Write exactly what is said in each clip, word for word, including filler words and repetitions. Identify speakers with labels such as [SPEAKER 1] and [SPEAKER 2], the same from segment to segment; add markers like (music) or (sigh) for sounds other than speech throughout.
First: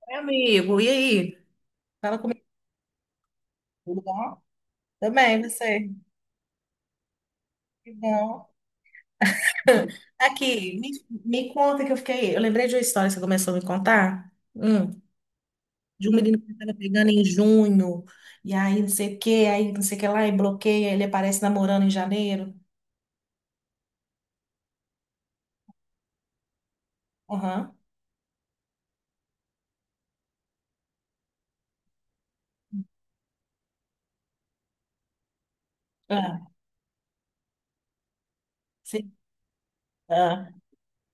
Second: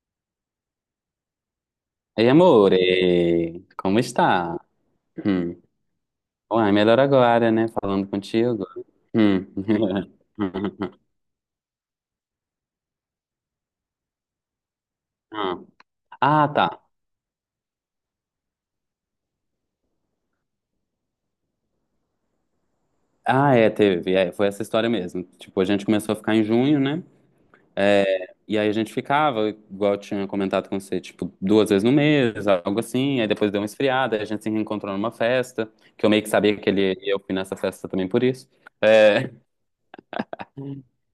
[SPEAKER 1] Oi, amigo, e aí? Fala
[SPEAKER 2] Ei,
[SPEAKER 1] comigo,
[SPEAKER 2] amore, como
[SPEAKER 1] tudo bom?
[SPEAKER 2] está?
[SPEAKER 1] Também,
[SPEAKER 2] Hum.
[SPEAKER 1] você?
[SPEAKER 2] Uai, melhor agora, né?
[SPEAKER 1] Que
[SPEAKER 2] Falando
[SPEAKER 1] bom.
[SPEAKER 2] contigo. Hum.
[SPEAKER 1] (laughs) Aqui, me,
[SPEAKER 2] (laughs)
[SPEAKER 1] me conta que eu fiquei. Eu lembrei de uma história que você começou a me contar. Hum, de um menino
[SPEAKER 2] Ah,
[SPEAKER 1] que
[SPEAKER 2] tá.
[SPEAKER 1] estava pegando em junho, e aí não sei o que, aí não sei o que lá, e bloqueia, ele aparece namorando em janeiro.
[SPEAKER 2] Ah, é, teve. É, foi essa história mesmo. Tipo, a gente começou a ficar em junho, né?
[SPEAKER 1] Aham.
[SPEAKER 2] E aí a gente ficava, igual eu tinha comentado com você, tipo, duas vezes no mês, algo assim. Aí depois deu uma esfriada, aí a gente se reencontrou numa festa, que eu meio que
[SPEAKER 1] Ah,
[SPEAKER 2] sabia que ele e eu fui nessa festa também por isso.
[SPEAKER 1] sim.
[SPEAKER 2] É,
[SPEAKER 1] Ah.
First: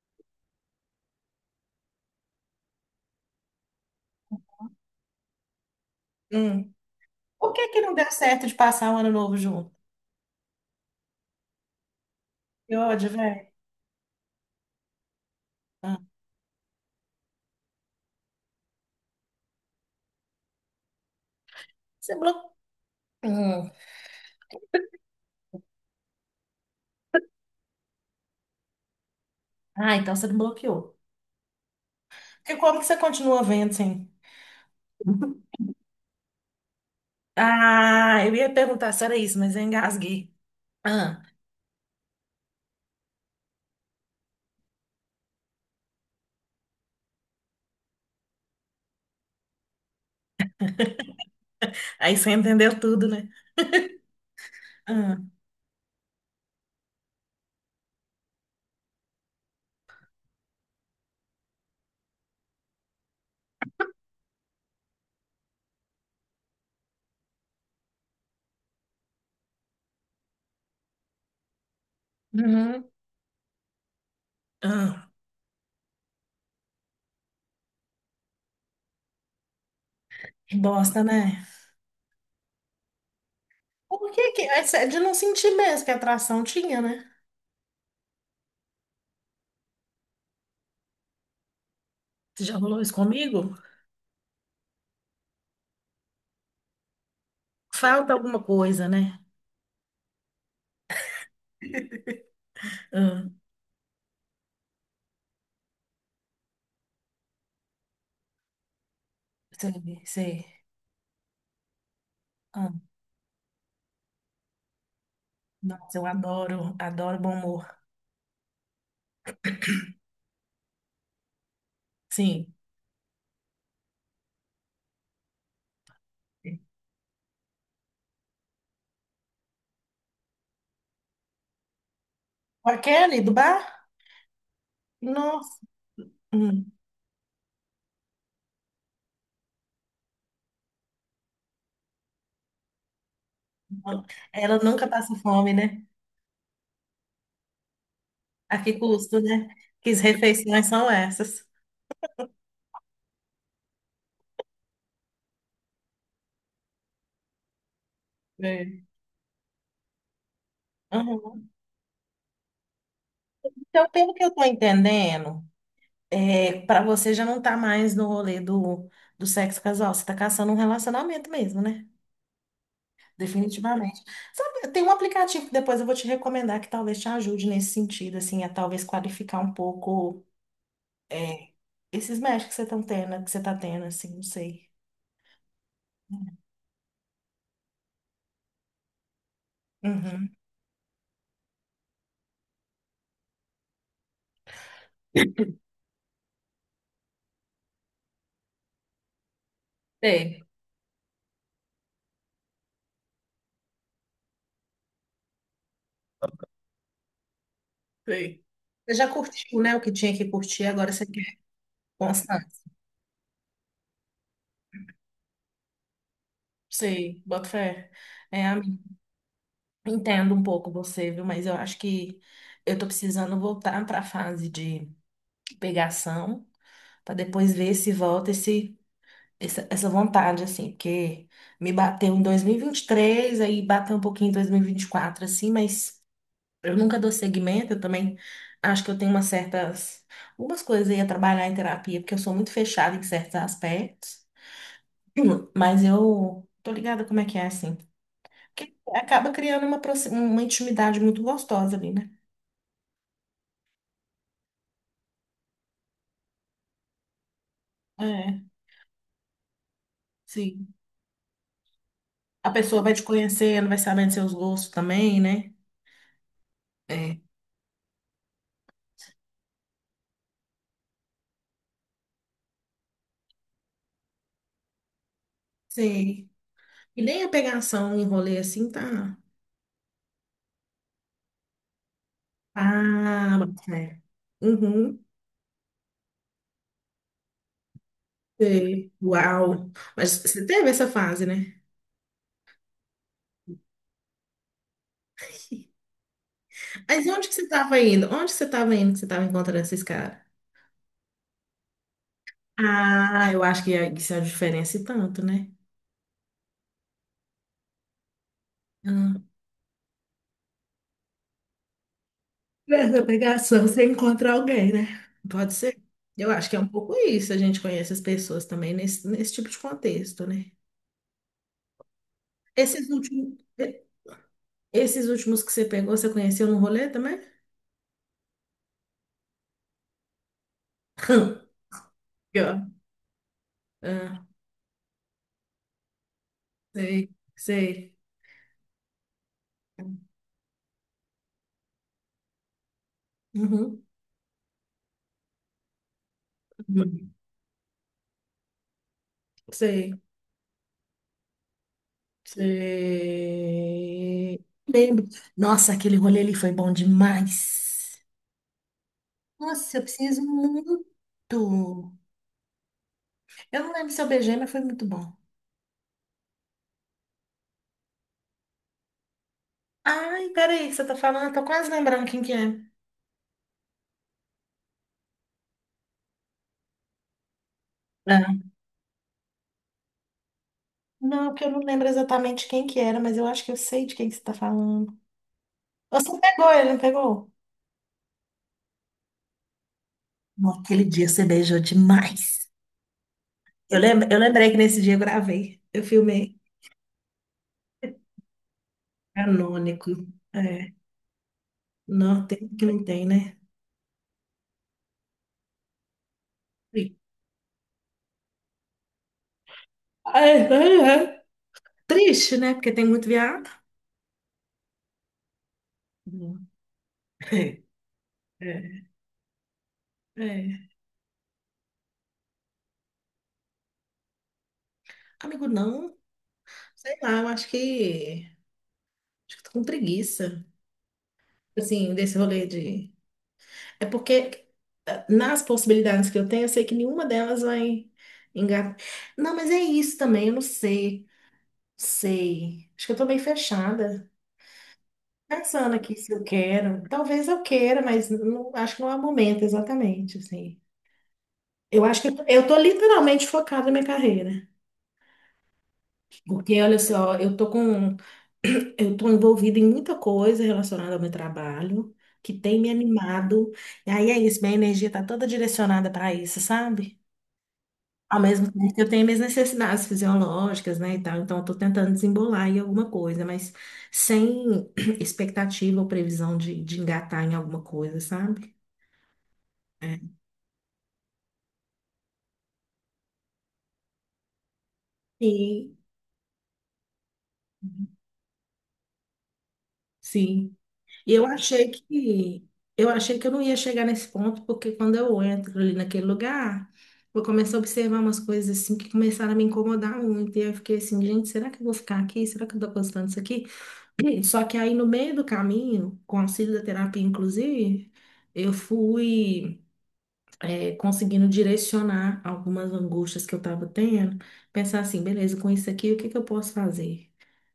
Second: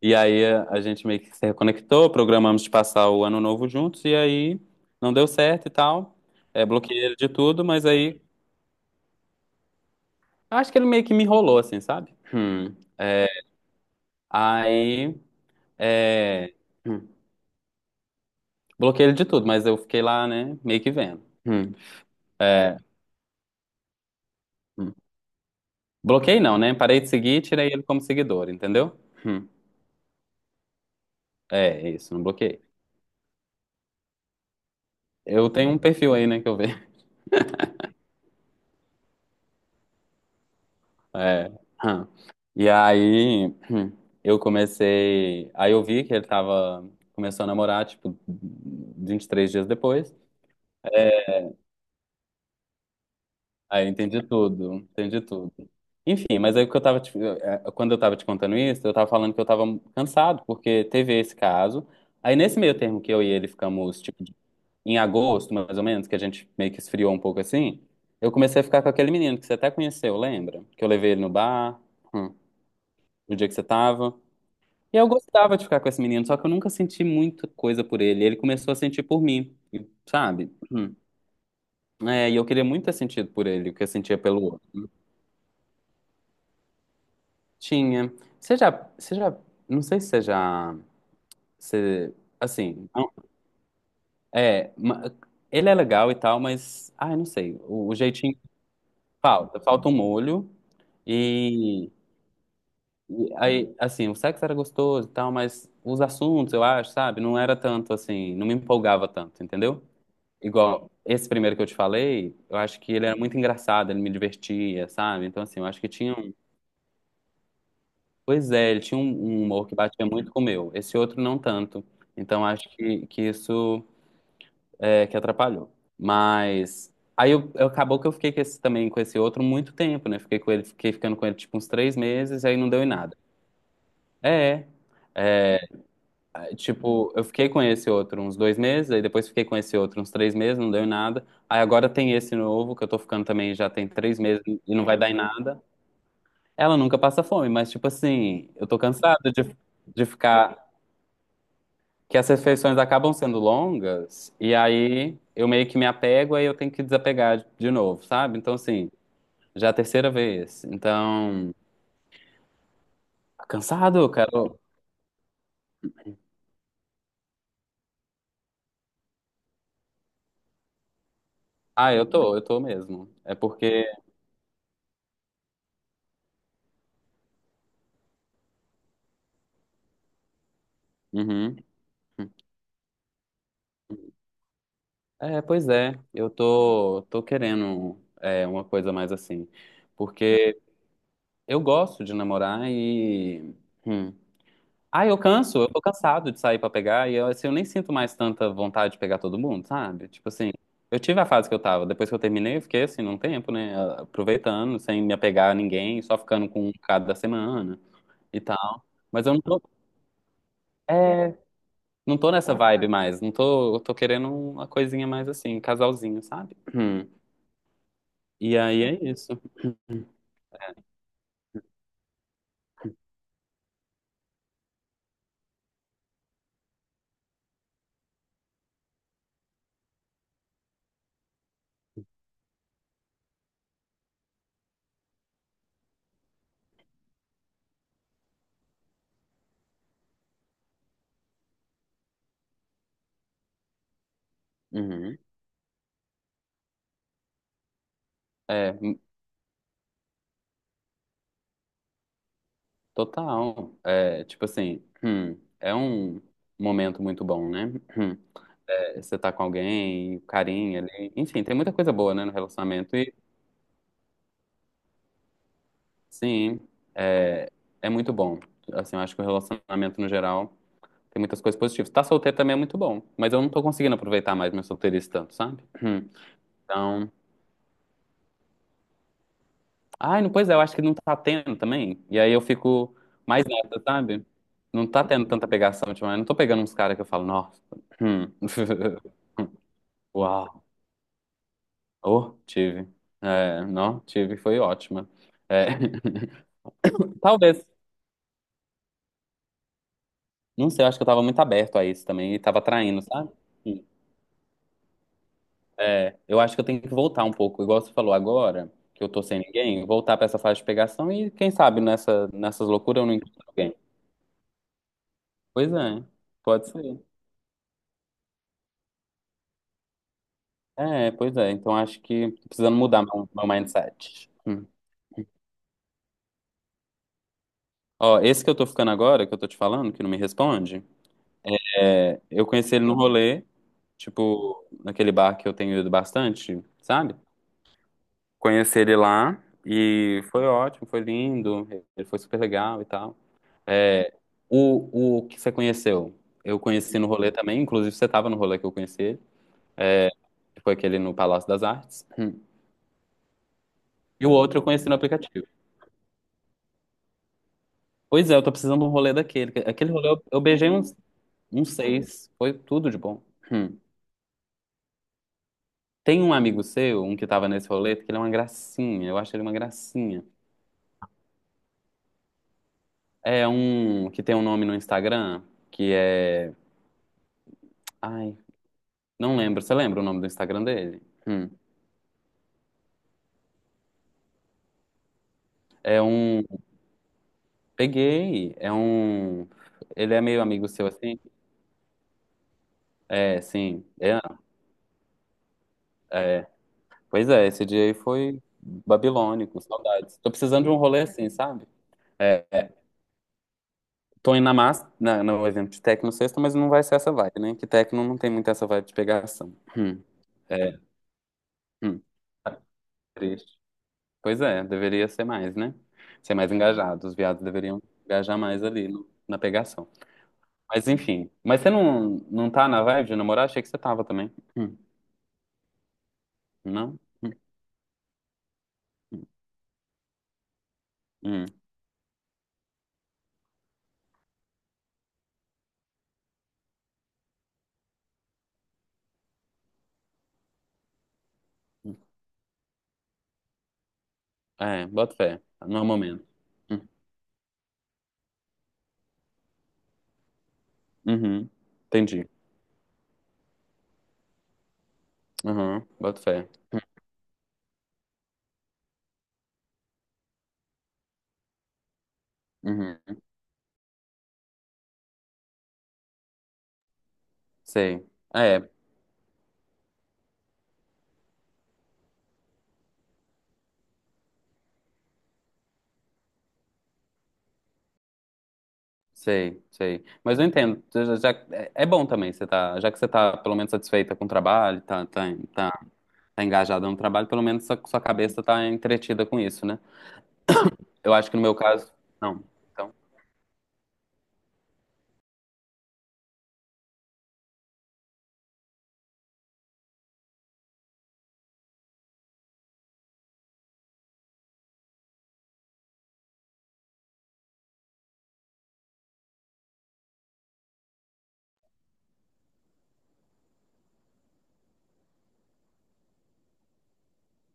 [SPEAKER 2] e aí a gente meio que se reconectou, programamos de passar o ano novo juntos, e aí não deu certo e tal. É,
[SPEAKER 1] Hum.
[SPEAKER 2] bloqueei ele de
[SPEAKER 1] Por
[SPEAKER 2] tudo,
[SPEAKER 1] que que
[SPEAKER 2] mas
[SPEAKER 1] não deu
[SPEAKER 2] aí
[SPEAKER 1] certo de passar o ano novo junto?
[SPEAKER 2] acho que ele meio que me enrolou, assim, sabe? Hum.
[SPEAKER 1] Que ódio, velho.
[SPEAKER 2] Aí
[SPEAKER 1] Ah.
[SPEAKER 2] é, hum, bloqueei ele de tudo, mas eu fiquei lá, né, meio que vendo. Hum.
[SPEAKER 1] Você
[SPEAKER 2] É,
[SPEAKER 1] bloqueou.
[SPEAKER 2] hum. Bloqueei não, né? Parei de seguir e tirei ele como seguidor, entendeu? Hum.
[SPEAKER 1] Ah, então você não bloqueou.
[SPEAKER 2] É, isso, não
[SPEAKER 1] Porque
[SPEAKER 2] bloqueei.
[SPEAKER 1] como que você continua vendo, assim?
[SPEAKER 2] Eu tenho um perfil aí, né, que eu vejo.
[SPEAKER 1] Ah, eu ia perguntar se era isso, mas eu engasguei. Ah,
[SPEAKER 2] É. Hum. E aí hum, eu comecei. Aí eu vi que ele tava. Começou a namorar, tipo, vinte e três dias depois.
[SPEAKER 1] aí você entendeu tudo, né?
[SPEAKER 2] Aí eu entendi tudo, entendi
[SPEAKER 1] Ah.
[SPEAKER 2] tudo. Enfim, mas aí o que eu tava. te- eh, Quando eu tava te contando isso, eu tava falando que eu tava cansado, porque teve esse caso. Aí nesse meio termo que eu e ele ficamos, tipo, de- em agosto, mais ou menos, que a gente meio que esfriou um pouco assim, eu comecei a ficar com aquele menino que você até conheceu, lembra? Que eu levei ele no bar, hum,
[SPEAKER 1] Uhum.
[SPEAKER 2] no dia que você tava. E
[SPEAKER 1] Ah,
[SPEAKER 2] eu gostava de ficar com esse menino, só que eu nunca senti muita coisa por ele. Ele começou a sentir por mim, e- sabe?
[SPEAKER 1] que
[SPEAKER 2] Hum.
[SPEAKER 1] bosta, né?
[SPEAKER 2] É, e eu queria muito ter sentido por ele, o que eu
[SPEAKER 1] Por
[SPEAKER 2] sentia
[SPEAKER 1] que
[SPEAKER 2] pelo
[SPEAKER 1] que... É
[SPEAKER 2] outro.
[SPEAKER 1] de não sentir mesmo que a atração tinha, né?
[SPEAKER 2] Tinha. Você já, você já, não sei se você já, você,
[SPEAKER 1] Você já rolou
[SPEAKER 2] assim,
[SPEAKER 1] isso
[SPEAKER 2] não-
[SPEAKER 1] comigo?
[SPEAKER 2] é, ma- ele é legal e tal, mas, ai, não sei, o, o,
[SPEAKER 1] Falta
[SPEAKER 2] jeitinho
[SPEAKER 1] alguma coisa, né?
[SPEAKER 2] falta, falta um molho e,
[SPEAKER 1] Ah,
[SPEAKER 2] e aí, assim, o sexo era gostoso e tal, mas os assuntos, eu acho, sabe, não era tanto assim, não me empolgava tanto, entendeu?
[SPEAKER 1] sei, sei.
[SPEAKER 2] Igual esse primeiro que eu te falei, eu
[SPEAKER 1] Ah,
[SPEAKER 2] acho que ele era muito engraçado, ele me divertia, sabe? Então, assim, eu acho que
[SPEAKER 1] nossa, eu
[SPEAKER 2] tinha um.
[SPEAKER 1] adoro, adoro bom humor.
[SPEAKER 2] Pois é, ele tinha um, um, humor que batia muito com o meu. Esse outro não tanto. Então,
[SPEAKER 1] Sim.
[SPEAKER 2] acho que, que isso é que atrapalhou. Mas. Aí eu, eu- acabou que eu fiquei com esse, também com esse outro muito tempo, né? Fiquei com ele, fiquei ficando com ele tipo uns três meses, aí não
[SPEAKER 1] Com a
[SPEAKER 2] deu em nada.
[SPEAKER 1] Kelly do bar?
[SPEAKER 2] É,
[SPEAKER 1] Nossa, Hum,
[SPEAKER 2] tipo, eu fiquei com esse outro uns dois meses, aí depois fiquei com esse outro uns três meses, não deu em nada. Aí agora tem esse novo, que eu tô ficando também já tem
[SPEAKER 1] não.
[SPEAKER 2] três meses
[SPEAKER 1] Ela
[SPEAKER 2] e não
[SPEAKER 1] nunca
[SPEAKER 2] vai dar
[SPEAKER 1] passa
[SPEAKER 2] em
[SPEAKER 1] fome,
[SPEAKER 2] nada.
[SPEAKER 1] né?
[SPEAKER 2] Ela nunca passa fome, mas tipo assim,
[SPEAKER 1] A
[SPEAKER 2] eu tô
[SPEAKER 1] que
[SPEAKER 2] cansado
[SPEAKER 1] custo,
[SPEAKER 2] de,
[SPEAKER 1] né? Que as
[SPEAKER 2] de ficar.
[SPEAKER 1] refeições são essas.
[SPEAKER 2] Que as refeições acabam sendo longas, e aí eu meio que me apego, aí eu tenho que desapegar de, de novo, sabe? Então,
[SPEAKER 1] É.
[SPEAKER 2] assim, já é a terceira vez. Então,
[SPEAKER 1] Então,
[SPEAKER 2] cansado,
[SPEAKER 1] pelo que
[SPEAKER 2] cara.
[SPEAKER 1] eu tô entendendo, é, para você já não tá mais no rolê do, do sexo casual, você tá caçando um relacionamento mesmo, né?
[SPEAKER 2] Ah, eu tô, eu tô mesmo. É porque.
[SPEAKER 1] Definitivamente. Sabe, tem um aplicativo que depois eu vou te recomendar que talvez te ajude nesse sentido, assim, a talvez qualificar um pouco, é,
[SPEAKER 2] Uhum.
[SPEAKER 1] esses matches que você tá tendo, que você tá tendo, assim, não sei.
[SPEAKER 2] É, pois é, eu tô, tô querendo é, uma coisa mais assim,
[SPEAKER 1] Uhum.
[SPEAKER 2] porque eu gosto de namorar e... hum. Ah, eu canso, eu tô cansado de sair pra pegar e eu, assim, eu nem sinto mais tanta vontade de pegar todo mundo, sabe? Tipo
[SPEAKER 1] Sei,
[SPEAKER 2] assim, eu tive a fase que eu tava, depois que eu terminei eu fiquei assim, num tempo, né, aproveitando, sem me apegar a ninguém, só ficando com um cada semana e
[SPEAKER 1] sei.
[SPEAKER 2] tal,
[SPEAKER 1] Você já
[SPEAKER 2] mas eu não
[SPEAKER 1] curtiu,
[SPEAKER 2] tô,
[SPEAKER 1] né, o que tinha que curtir, agora você quer
[SPEAKER 2] é, não tô nessa
[SPEAKER 1] constância.
[SPEAKER 2] vibe mais, não tô, eu tô querendo uma coisinha mais assim, um casalzinho, sabe? Hum.
[SPEAKER 1] Sei, boto fé. É,
[SPEAKER 2] E aí é isso.
[SPEAKER 1] entendo um pouco você, viu? Mas eu acho que eu tô precisando voltar para a fase de pegação, para depois ver se volta esse, essa, essa vontade, assim, porque me bateu em dois mil e vinte e três, aí bateu um pouquinho em dois mil e vinte e quatro, assim, mas eu nunca dou seguimento, eu também acho que eu tenho umas certas, algumas coisas aí a trabalhar em terapia, porque eu sou muito fechada em certos aspectos,
[SPEAKER 2] Uhum.
[SPEAKER 1] (clears throat) mas eu tô ligada como é que é, assim.
[SPEAKER 2] É,
[SPEAKER 1] Porque
[SPEAKER 2] hum,
[SPEAKER 1] acaba criando uma, proxi- uma intimidade muito gostosa ali, né?
[SPEAKER 2] total. É, tipo assim, hum, é um momento muito bom, né? Hum.
[SPEAKER 1] É,
[SPEAKER 2] É, você tá com alguém,
[SPEAKER 1] sim.
[SPEAKER 2] carinho ali. Enfim, tem muita coisa boa, né, no
[SPEAKER 1] A pessoa vai
[SPEAKER 2] relacionamento.
[SPEAKER 1] te
[SPEAKER 2] E
[SPEAKER 1] conhecendo, vai sabendo seus gostos também, né?
[SPEAKER 2] sim,
[SPEAKER 1] É,
[SPEAKER 2] é, é muito bom. Assim, eu acho que o relacionamento no geral tem muitas coisas positivas. Tá solteiro também é muito bom, mas eu não tô conseguindo aproveitar mais meu solteirice tanto, sabe? Hum.
[SPEAKER 1] sim. E
[SPEAKER 2] Então.
[SPEAKER 1] nem a pegação em rolê assim tá.
[SPEAKER 2] Ai, não, pois é, eu acho que não tá tendo também. E aí eu fico
[SPEAKER 1] Ah,
[SPEAKER 2] mais nessa,
[SPEAKER 1] é.
[SPEAKER 2] sabe? Não
[SPEAKER 1] Uhum.
[SPEAKER 2] tá tendo tanta pegação ultimamente. Não tô pegando uns caras que eu falo, nossa. hum,
[SPEAKER 1] Sei.
[SPEAKER 2] (laughs)
[SPEAKER 1] Uau. Mas você
[SPEAKER 2] Uau.
[SPEAKER 1] teve essa fase, né?
[SPEAKER 2] Oh, tive. É, não, tive, foi ótima. É,
[SPEAKER 1] Mas
[SPEAKER 2] (laughs)
[SPEAKER 1] onde que você
[SPEAKER 2] Talvez.
[SPEAKER 1] tava indo? Onde que você tava indo que você tava encontrando esses caras?
[SPEAKER 2] Não sei, eu acho que eu tava muito aberto a isso também e tava traindo,
[SPEAKER 1] Ah,
[SPEAKER 2] sabe?
[SPEAKER 1] eu acho que é- isso é a diferença e tanto, né?
[SPEAKER 2] É, eu acho que eu tenho que voltar um pouco, igual você falou agora, que eu
[SPEAKER 1] Ah.
[SPEAKER 2] tô sem ninguém, voltar pra essa fase de pegação e quem sabe nessa, nessas loucuras
[SPEAKER 1] Nessa
[SPEAKER 2] eu não encontro
[SPEAKER 1] pegação,
[SPEAKER 2] alguém.
[SPEAKER 1] você encontra alguém, né? Pode
[SPEAKER 2] Pois
[SPEAKER 1] ser.
[SPEAKER 2] é,
[SPEAKER 1] Eu acho que é um
[SPEAKER 2] pode
[SPEAKER 1] pouco
[SPEAKER 2] ser.
[SPEAKER 1] isso, a gente conhece as pessoas também nesse, nesse tipo de contexto, né?
[SPEAKER 2] É, pois é. Então acho que tô precisando
[SPEAKER 1] Esses
[SPEAKER 2] mudar meu,
[SPEAKER 1] últimos,
[SPEAKER 2] meu mindset. Hum.
[SPEAKER 1] esses últimos que você pegou, você conheceu no rolê também?
[SPEAKER 2] Ó, esse que eu tô ficando agora, que eu tô te falando, que não me responde,
[SPEAKER 1] (laughs)
[SPEAKER 2] é, eu
[SPEAKER 1] Pior.
[SPEAKER 2] conheci ele no rolê,
[SPEAKER 1] Ah,
[SPEAKER 2] tipo, naquele bar que eu tenho ido bastante,
[SPEAKER 1] sei,
[SPEAKER 2] sabe?
[SPEAKER 1] sei.
[SPEAKER 2] Conheci ele lá e foi ótimo, foi lindo, ele foi super legal e tal.
[SPEAKER 1] Uhum.
[SPEAKER 2] O, o que você conheceu? Eu conheci no
[SPEAKER 1] Uhum.
[SPEAKER 2] rolê também, inclusive você tava no rolê que eu conheci ele,
[SPEAKER 1] Sei,
[SPEAKER 2] que foi aquele no Palácio das Artes. Hum. E o
[SPEAKER 1] sei.
[SPEAKER 2] outro eu conheci no
[SPEAKER 1] Lembro.
[SPEAKER 2] aplicativo.
[SPEAKER 1] Nossa, aquele rolê ali foi bom demais.
[SPEAKER 2] Pois é, eu tô precisando de um rolê daquele.
[SPEAKER 1] Nossa, eu
[SPEAKER 2] Aquele rolê
[SPEAKER 1] preciso
[SPEAKER 2] eu, eu beijei
[SPEAKER 1] muito.
[SPEAKER 2] uns um seis. Foi tudo de bom.
[SPEAKER 1] Eu não
[SPEAKER 2] Hum.
[SPEAKER 1] lembro se eu beijei, mas foi muito bom.
[SPEAKER 2] Tem um amigo seu, um que tava nesse rolê, que ele é uma gracinha. Eu acho ele uma gracinha.
[SPEAKER 1] Ai, peraí, que você tá falando? Eu tô quase lembrando quem que é.
[SPEAKER 2] É um que tem um nome no Instagram, que é.
[SPEAKER 1] Ah.
[SPEAKER 2] Ai, não lembro. Você lembra o nome do Instagram dele?
[SPEAKER 1] Não, porque
[SPEAKER 2] Hum.
[SPEAKER 1] eu não lembro exatamente quem que era, mas eu acho que eu sei de quem que você tá falando.
[SPEAKER 2] É
[SPEAKER 1] Você
[SPEAKER 2] um.
[SPEAKER 1] pegou, ele não pegou?
[SPEAKER 2] Peguei. É um. Ele é meio amigo
[SPEAKER 1] Naquele
[SPEAKER 2] seu
[SPEAKER 1] dia
[SPEAKER 2] assim?
[SPEAKER 1] você beijou demais.
[SPEAKER 2] É,
[SPEAKER 1] Eu,
[SPEAKER 2] sim.
[SPEAKER 1] lem-
[SPEAKER 2] É,
[SPEAKER 1] eu lembrei que nesse dia eu gravei. Eu filmei
[SPEAKER 2] é. Pois é, esse dia aí foi babilônico,
[SPEAKER 1] canônico.
[SPEAKER 2] saudades. Tô precisando de
[SPEAKER 1] É.
[SPEAKER 2] um rolê assim, sabe?
[SPEAKER 1] Não,
[SPEAKER 2] É.
[SPEAKER 1] tem que não tem, né?
[SPEAKER 2] Tô indo na massa, na, no evento de techno sexta, mas não vai ser essa vibe, né? Que techno não tem muito essa vibe de pegação. Hum,
[SPEAKER 1] Ai, ai,
[SPEAKER 2] é,
[SPEAKER 1] ai.
[SPEAKER 2] hum,
[SPEAKER 1] Triste, né? Porque tem muito viado.
[SPEAKER 2] triste. Pois é, deveria ser mais, né? Ser
[SPEAKER 1] Hum.
[SPEAKER 2] mais engajado. Os viados
[SPEAKER 1] É,
[SPEAKER 2] deveriam engajar mais ali
[SPEAKER 1] é,
[SPEAKER 2] no- na pegação.
[SPEAKER 1] é.
[SPEAKER 2] Mas enfim. Mas você não, não tá na vibe de namorar? Achei que você tava também. Hum,
[SPEAKER 1] Amigo, não. Sei
[SPEAKER 2] não?
[SPEAKER 1] lá, eu
[SPEAKER 2] Hum,
[SPEAKER 1] acho que. Acho que tô com preguiça.
[SPEAKER 2] hum.
[SPEAKER 1] Assim, desse rolê de. É porque eh, nas possibilidades que eu tenho, eu sei que nenhuma delas vai engatar. Não, mas é isso também, eu não sei. Sei. Acho que eu tô bem fechada,
[SPEAKER 2] É, bota fé.
[SPEAKER 1] pensando
[SPEAKER 2] Não é o
[SPEAKER 1] aqui se eu
[SPEAKER 2] momento.
[SPEAKER 1] quero.
[SPEAKER 2] Hum,
[SPEAKER 1] Talvez eu queira, mas não, acho que não é o momento exatamente, assim.
[SPEAKER 2] uhum.
[SPEAKER 1] Eu acho que eu tô,
[SPEAKER 2] Entendi.
[SPEAKER 1] eu tô literalmente focada na minha carreira.
[SPEAKER 2] Uhum, boto fé.
[SPEAKER 1] Porque, olha só, eu tô com. (clears throat) Eu tô envolvida em muita coisa relacionada ao meu trabalho, que tem me
[SPEAKER 2] Uhum.
[SPEAKER 1] animado. E aí é isso, minha energia tá toda direcionada para isso, sabe?
[SPEAKER 2] Sei.
[SPEAKER 1] Ao mesmo
[SPEAKER 2] É,
[SPEAKER 1] tempo que eu tenho minhas necessidades fisiológicas, né, e tal. Então, eu tô tentando desembolar em alguma coisa, mas sem (clears throat) expectativa ou previsão de, de engatar em alguma coisa, sabe?
[SPEAKER 2] sei, sei. Mas eu entendo. Já, já- é é bom também você tá, já que você tá pelo menos satisfeita com o trabalho, tá, tá,
[SPEAKER 1] Sim,
[SPEAKER 2] tá, tá engajada no trabalho, pelo menos sua, sua cabeça tá entretida com isso, né?
[SPEAKER 1] sim. E
[SPEAKER 2] Eu
[SPEAKER 1] eu
[SPEAKER 2] acho que no meu
[SPEAKER 1] achei
[SPEAKER 2] caso, não.
[SPEAKER 1] que eu
[SPEAKER 2] Então,
[SPEAKER 1] achei que eu não ia chegar nesse ponto, porque quando eu entro ali naquele lugar, eu comecei a observar umas coisas assim que começaram a me incomodar muito. E eu fiquei assim, gente, será que eu vou ficar aqui? Será que eu tô gostando disso aqui? (clears throat) Só que aí no meio do caminho, com o auxílio da terapia, inclusive, eu fui. é, conseguindo direcionar algumas angústias que eu estava tendo, pensar assim, beleza, com isso aqui, o que que eu posso fazer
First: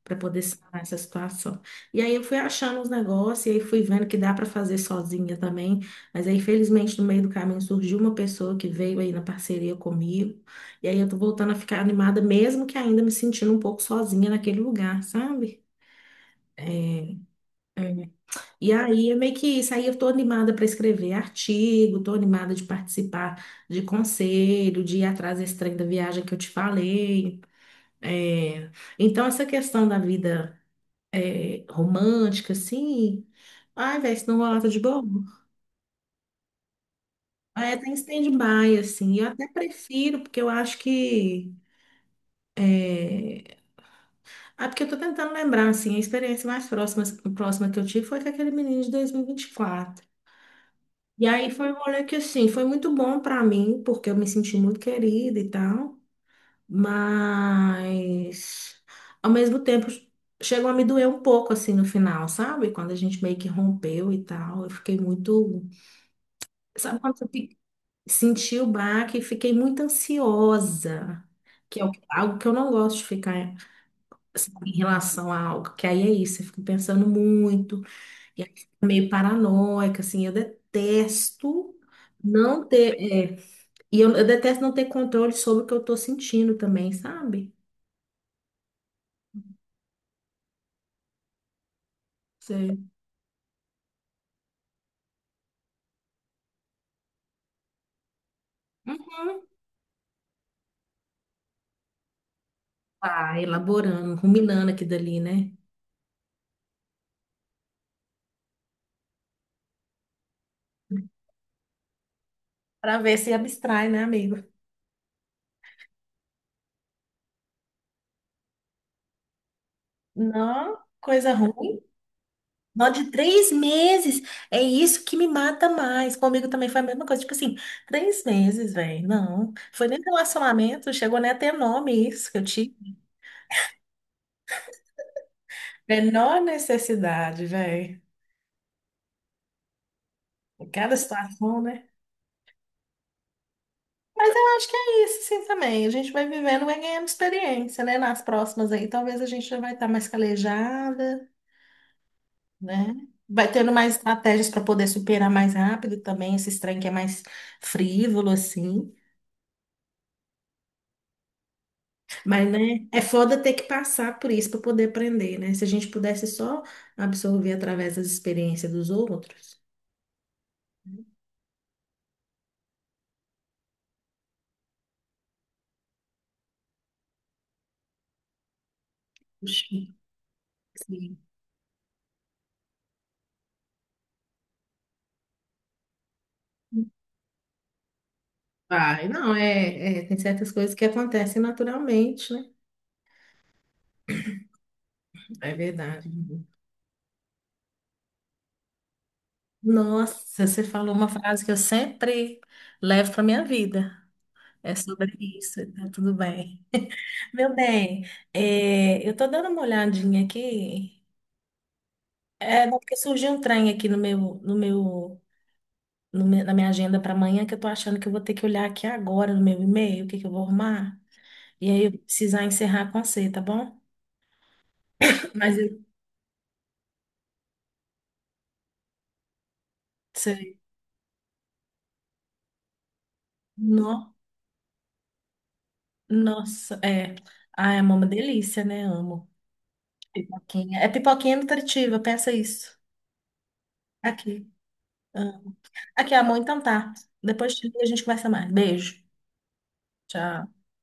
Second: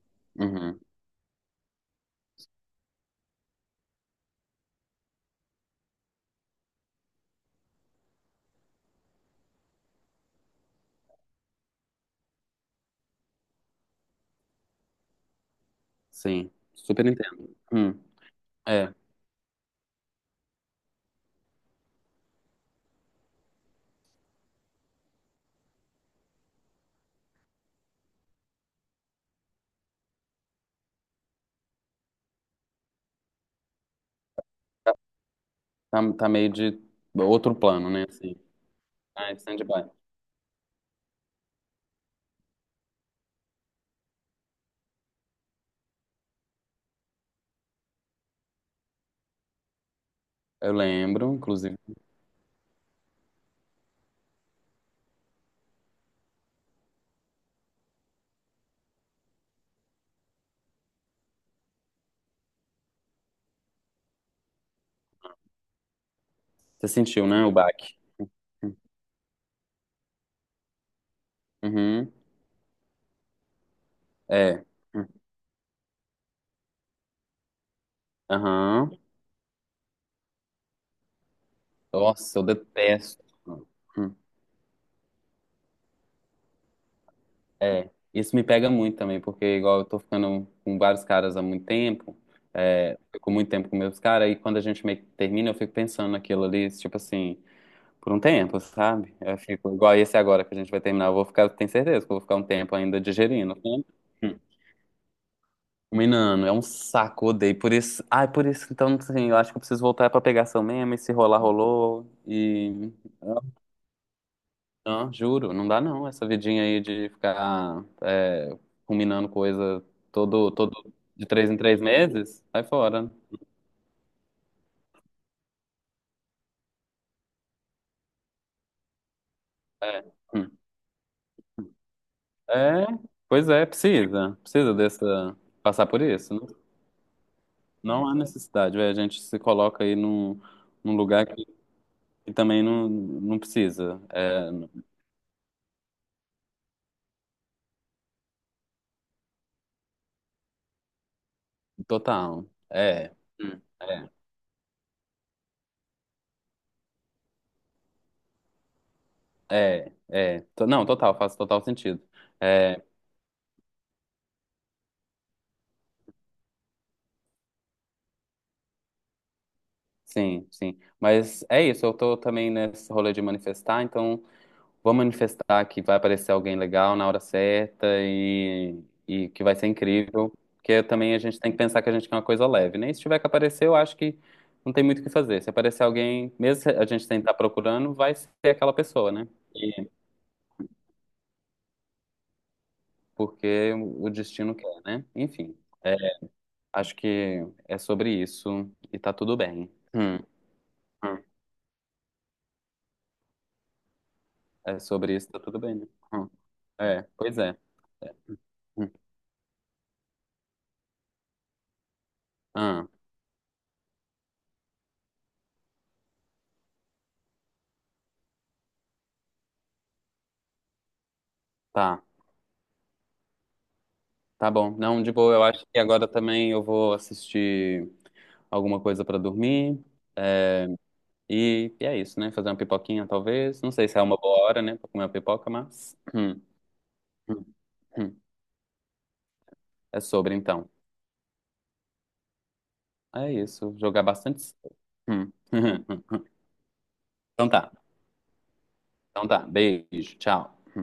[SPEAKER 1] para poder
[SPEAKER 2] uhum,
[SPEAKER 1] sanar essa situação? E aí eu fui achando os negócios, e aí fui vendo que dá para fazer sozinha também, mas aí felizmente no meio do caminho surgiu uma pessoa que veio aí na parceria comigo, e aí eu tô voltando a ficar animada, mesmo que ainda me sentindo um pouco sozinha naquele lugar, sabe?
[SPEAKER 2] sim, super
[SPEAKER 1] É,
[SPEAKER 2] entendo. Hum,
[SPEAKER 1] e
[SPEAKER 2] é,
[SPEAKER 1] aí é meio que isso. Aí eu tô animada para escrever artigo, tô animada de participar de conselho, de ir atrás desse trem da viagem que eu te falei. É, então, essa questão da vida é, romântica, assim. Ai, velho, isso não rola tá de bobo.
[SPEAKER 2] tá, tá meio de outro
[SPEAKER 1] É, tá
[SPEAKER 2] plano,
[SPEAKER 1] em
[SPEAKER 2] né? Assim,
[SPEAKER 1] stand-by, assim. Eu
[SPEAKER 2] ah, é
[SPEAKER 1] até
[SPEAKER 2] stand-by.
[SPEAKER 1] prefiro, porque eu acho que. É. Ah, porque eu tô tentando lembrar, assim, a experiência mais próxima, próxima que eu tive foi com aquele menino de dois mil e vinte e quatro.
[SPEAKER 2] Eu
[SPEAKER 1] E
[SPEAKER 2] lembro,
[SPEAKER 1] aí foi um
[SPEAKER 2] inclusive.
[SPEAKER 1] rolê que, assim, foi muito bom pra mim, porque eu me senti muito querida e tal, mas ao mesmo tempo chegou a me doer um pouco, assim, no final, sabe? Quando a gente meio que rompeu e tal, eu fiquei muito.
[SPEAKER 2] Você
[SPEAKER 1] Sabe quando você
[SPEAKER 2] sentiu, né, o
[SPEAKER 1] fi-
[SPEAKER 2] baque?
[SPEAKER 1] Senti o baque e fiquei muito ansiosa, que é o-
[SPEAKER 2] Uhum,
[SPEAKER 1] algo que eu não gosto de ficar
[SPEAKER 2] é.
[SPEAKER 1] sabe, em
[SPEAKER 2] Uhum.
[SPEAKER 1] relação a algo, que aí é isso, eu fico pensando muito, e aí fico
[SPEAKER 2] Aham.
[SPEAKER 1] meio paranoica, assim, eu detesto.
[SPEAKER 2] Nossa, eu
[SPEAKER 1] Não ter,
[SPEAKER 2] detesto.
[SPEAKER 1] é,
[SPEAKER 2] Hum,
[SPEAKER 1] E eu,
[SPEAKER 2] hum.
[SPEAKER 1] eu detesto não ter controle sobre o que eu tô sentindo também, sabe?
[SPEAKER 2] É, isso me pega muito também, porque igual eu tô ficando com vários caras há muito tempo,
[SPEAKER 1] Sei.
[SPEAKER 2] é, fico muito tempo com meus caras, e quando a gente meio que termina, eu fico pensando naquilo ali, tipo assim, por um tempo, sabe? Eu
[SPEAKER 1] Uhum.
[SPEAKER 2] fico igual esse agora que a gente vai terminar, eu vou ficar, tenho certeza que eu vou ficar um tempo ainda
[SPEAKER 1] Ah,
[SPEAKER 2] digerindo, né? Hum.
[SPEAKER 1] elaborando, ruminando aqui dali, né?
[SPEAKER 2] Menino, é um saco, odeio. Por isso, ai, por isso, então, assim, eu acho que eu preciso voltar pra pegação mesmo, e se rolar, rolou, e...
[SPEAKER 1] Pra ver se abstrai, né, amigo?
[SPEAKER 2] Não, juro, não dá não. Essa vidinha aí de ficar é, combinando coisa todo,
[SPEAKER 1] Não,
[SPEAKER 2] todo de
[SPEAKER 1] coisa
[SPEAKER 2] três em
[SPEAKER 1] ruim.
[SPEAKER 2] três meses, sai
[SPEAKER 1] Nó
[SPEAKER 2] fora.
[SPEAKER 1] de três meses. É isso que me mata mais. Comigo também foi a mesma coisa. Tipo assim, três meses, velho. Não. Foi nem
[SPEAKER 2] É. Hum.
[SPEAKER 1] relacionamento, chegou nem a ter nome isso que eu
[SPEAKER 2] É,
[SPEAKER 1] tive.
[SPEAKER 2] pois é, precisa. Precisa dessa. Passar por isso.
[SPEAKER 1] Menor
[SPEAKER 2] Não,
[SPEAKER 1] necessidade, velho.
[SPEAKER 2] não há necessidade, velho. A gente se coloca aí num, num
[SPEAKER 1] Cada
[SPEAKER 2] lugar que,
[SPEAKER 1] situação, né?
[SPEAKER 2] que também não, não precisa.
[SPEAKER 1] Mas
[SPEAKER 2] É,
[SPEAKER 1] eu acho que é isso, sim, também. A gente vai vivendo, vai ganhando experiência, né? Nas próximas aí, talvez a gente já vai estar mais calejada,
[SPEAKER 2] total.
[SPEAKER 1] né?
[SPEAKER 2] É.
[SPEAKER 1] Vai
[SPEAKER 2] Hum.
[SPEAKER 1] tendo mais
[SPEAKER 2] É,
[SPEAKER 1] estratégias para poder superar mais rápido também esse trem que é mais frívolo, assim.
[SPEAKER 2] é, é. To- Não, total, faz total sentido.
[SPEAKER 1] Mas,
[SPEAKER 2] É,
[SPEAKER 1] né? É foda ter que passar por isso para poder aprender, né? Se a gente pudesse só absorver através das experiências dos outros.
[SPEAKER 2] sim, sim. Mas é isso, eu tô também nesse rolê de manifestar, então vou manifestar que vai aparecer alguém legal na hora certa e, e que vai ser
[SPEAKER 1] Oxi,
[SPEAKER 2] incrível. Porque também
[SPEAKER 1] sim.
[SPEAKER 2] a gente tem que pensar que a gente quer uma coisa leve, né? E se tiver que aparecer, eu acho que não tem muito o que fazer. Se aparecer alguém, mesmo se a gente tentar procurando, vai ser aquela
[SPEAKER 1] Vai,
[SPEAKER 2] pessoa, né?
[SPEAKER 1] não,
[SPEAKER 2] E-
[SPEAKER 1] é, é, tem certas coisas que acontecem naturalmente, né?
[SPEAKER 2] porque o destino quer, né?
[SPEAKER 1] É
[SPEAKER 2] Enfim, é,
[SPEAKER 1] verdade.
[SPEAKER 2] acho que é sobre isso e tá tudo bem. Hum,
[SPEAKER 1] Nossa, você falou uma
[SPEAKER 2] hum.
[SPEAKER 1] frase que eu sempre levo para minha vida. É
[SPEAKER 2] É
[SPEAKER 1] sobre
[SPEAKER 2] sobre isso, tá
[SPEAKER 1] isso,
[SPEAKER 2] tudo bem, né?
[SPEAKER 1] tá tudo
[SPEAKER 2] Hum.
[SPEAKER 1] bem.
[SPEAKER 2] É, pois
[SPEAKER 1] Meu
[SPEAKER 2] é.
[SPEAKER 1] bem,
[SPEAKER 2] É. Hum.
[SPEAKER 1] é, eu tô dando uma olhadinha aqui. É, não,
[SPEAKER 2] Ah,
[SPEAKER 1] porque surgiu um trem aqui no meu, no meu, no meu- na minha agenda para amanhã que eu tô achando que eu vou ter que olhar aqui agora no meu e-mail, o que que eu vou arrumar. E aí eu vou
[SPEAKER 2] tá.
[SPEAKER 1] precisar encerrar com você, tá bom?
[SPEAKER 2] Tá bom. Não, de boa, eu
[SPEAKER 1] Mas
[SPEAKER 2] acho
[SPEAKER 1] eu
[SPEAKER 2] que agora também eu vou assistir alguma coisa pra dormir. eh,
[SPEAKER 1] sei.
[SPEAKER 2] E, e é isso, né? Fazer uma pipoquinha, talvez. Não sei se é
[SPEAKER 1] No,
[SPEAKER 2] uma boa hora, né, pra comer uma pipoca, mas. Hum.
[SPEAKER 1] nossa, é.
[SPEAKER 2] Hum.
[SPEAKER 1] Ah, é uma
[SPEAKER 2] Hum.
[SPEAKER 1] delícia, né? Amo.
[SPEAKER 2] É sobre, então.
[SPEAKER 1] Pipoquinha. É pipoquinha nutritiva, pensa isso.
[SPEAKER 2] É isso. Jogar
[SPEAKER 1] Aqui.
[SPEAKER 2] bastante. Hum.
[SPEAKER 1] Ah, aqui, amor,
[SPEAKER 2] (laughs)
[SPEAKER 1] então tá.
[SPEAKER 2] Então
[SPEAKER 1] Depois
[SPEAKER 2] tá.
[SPEAKER 1] a gente conversa mais. Beijo.
[SPEAKER 2] Então tá. Beijo.
[SPEAKER 1] Tchau.
[SPEAKER 2] Tchau.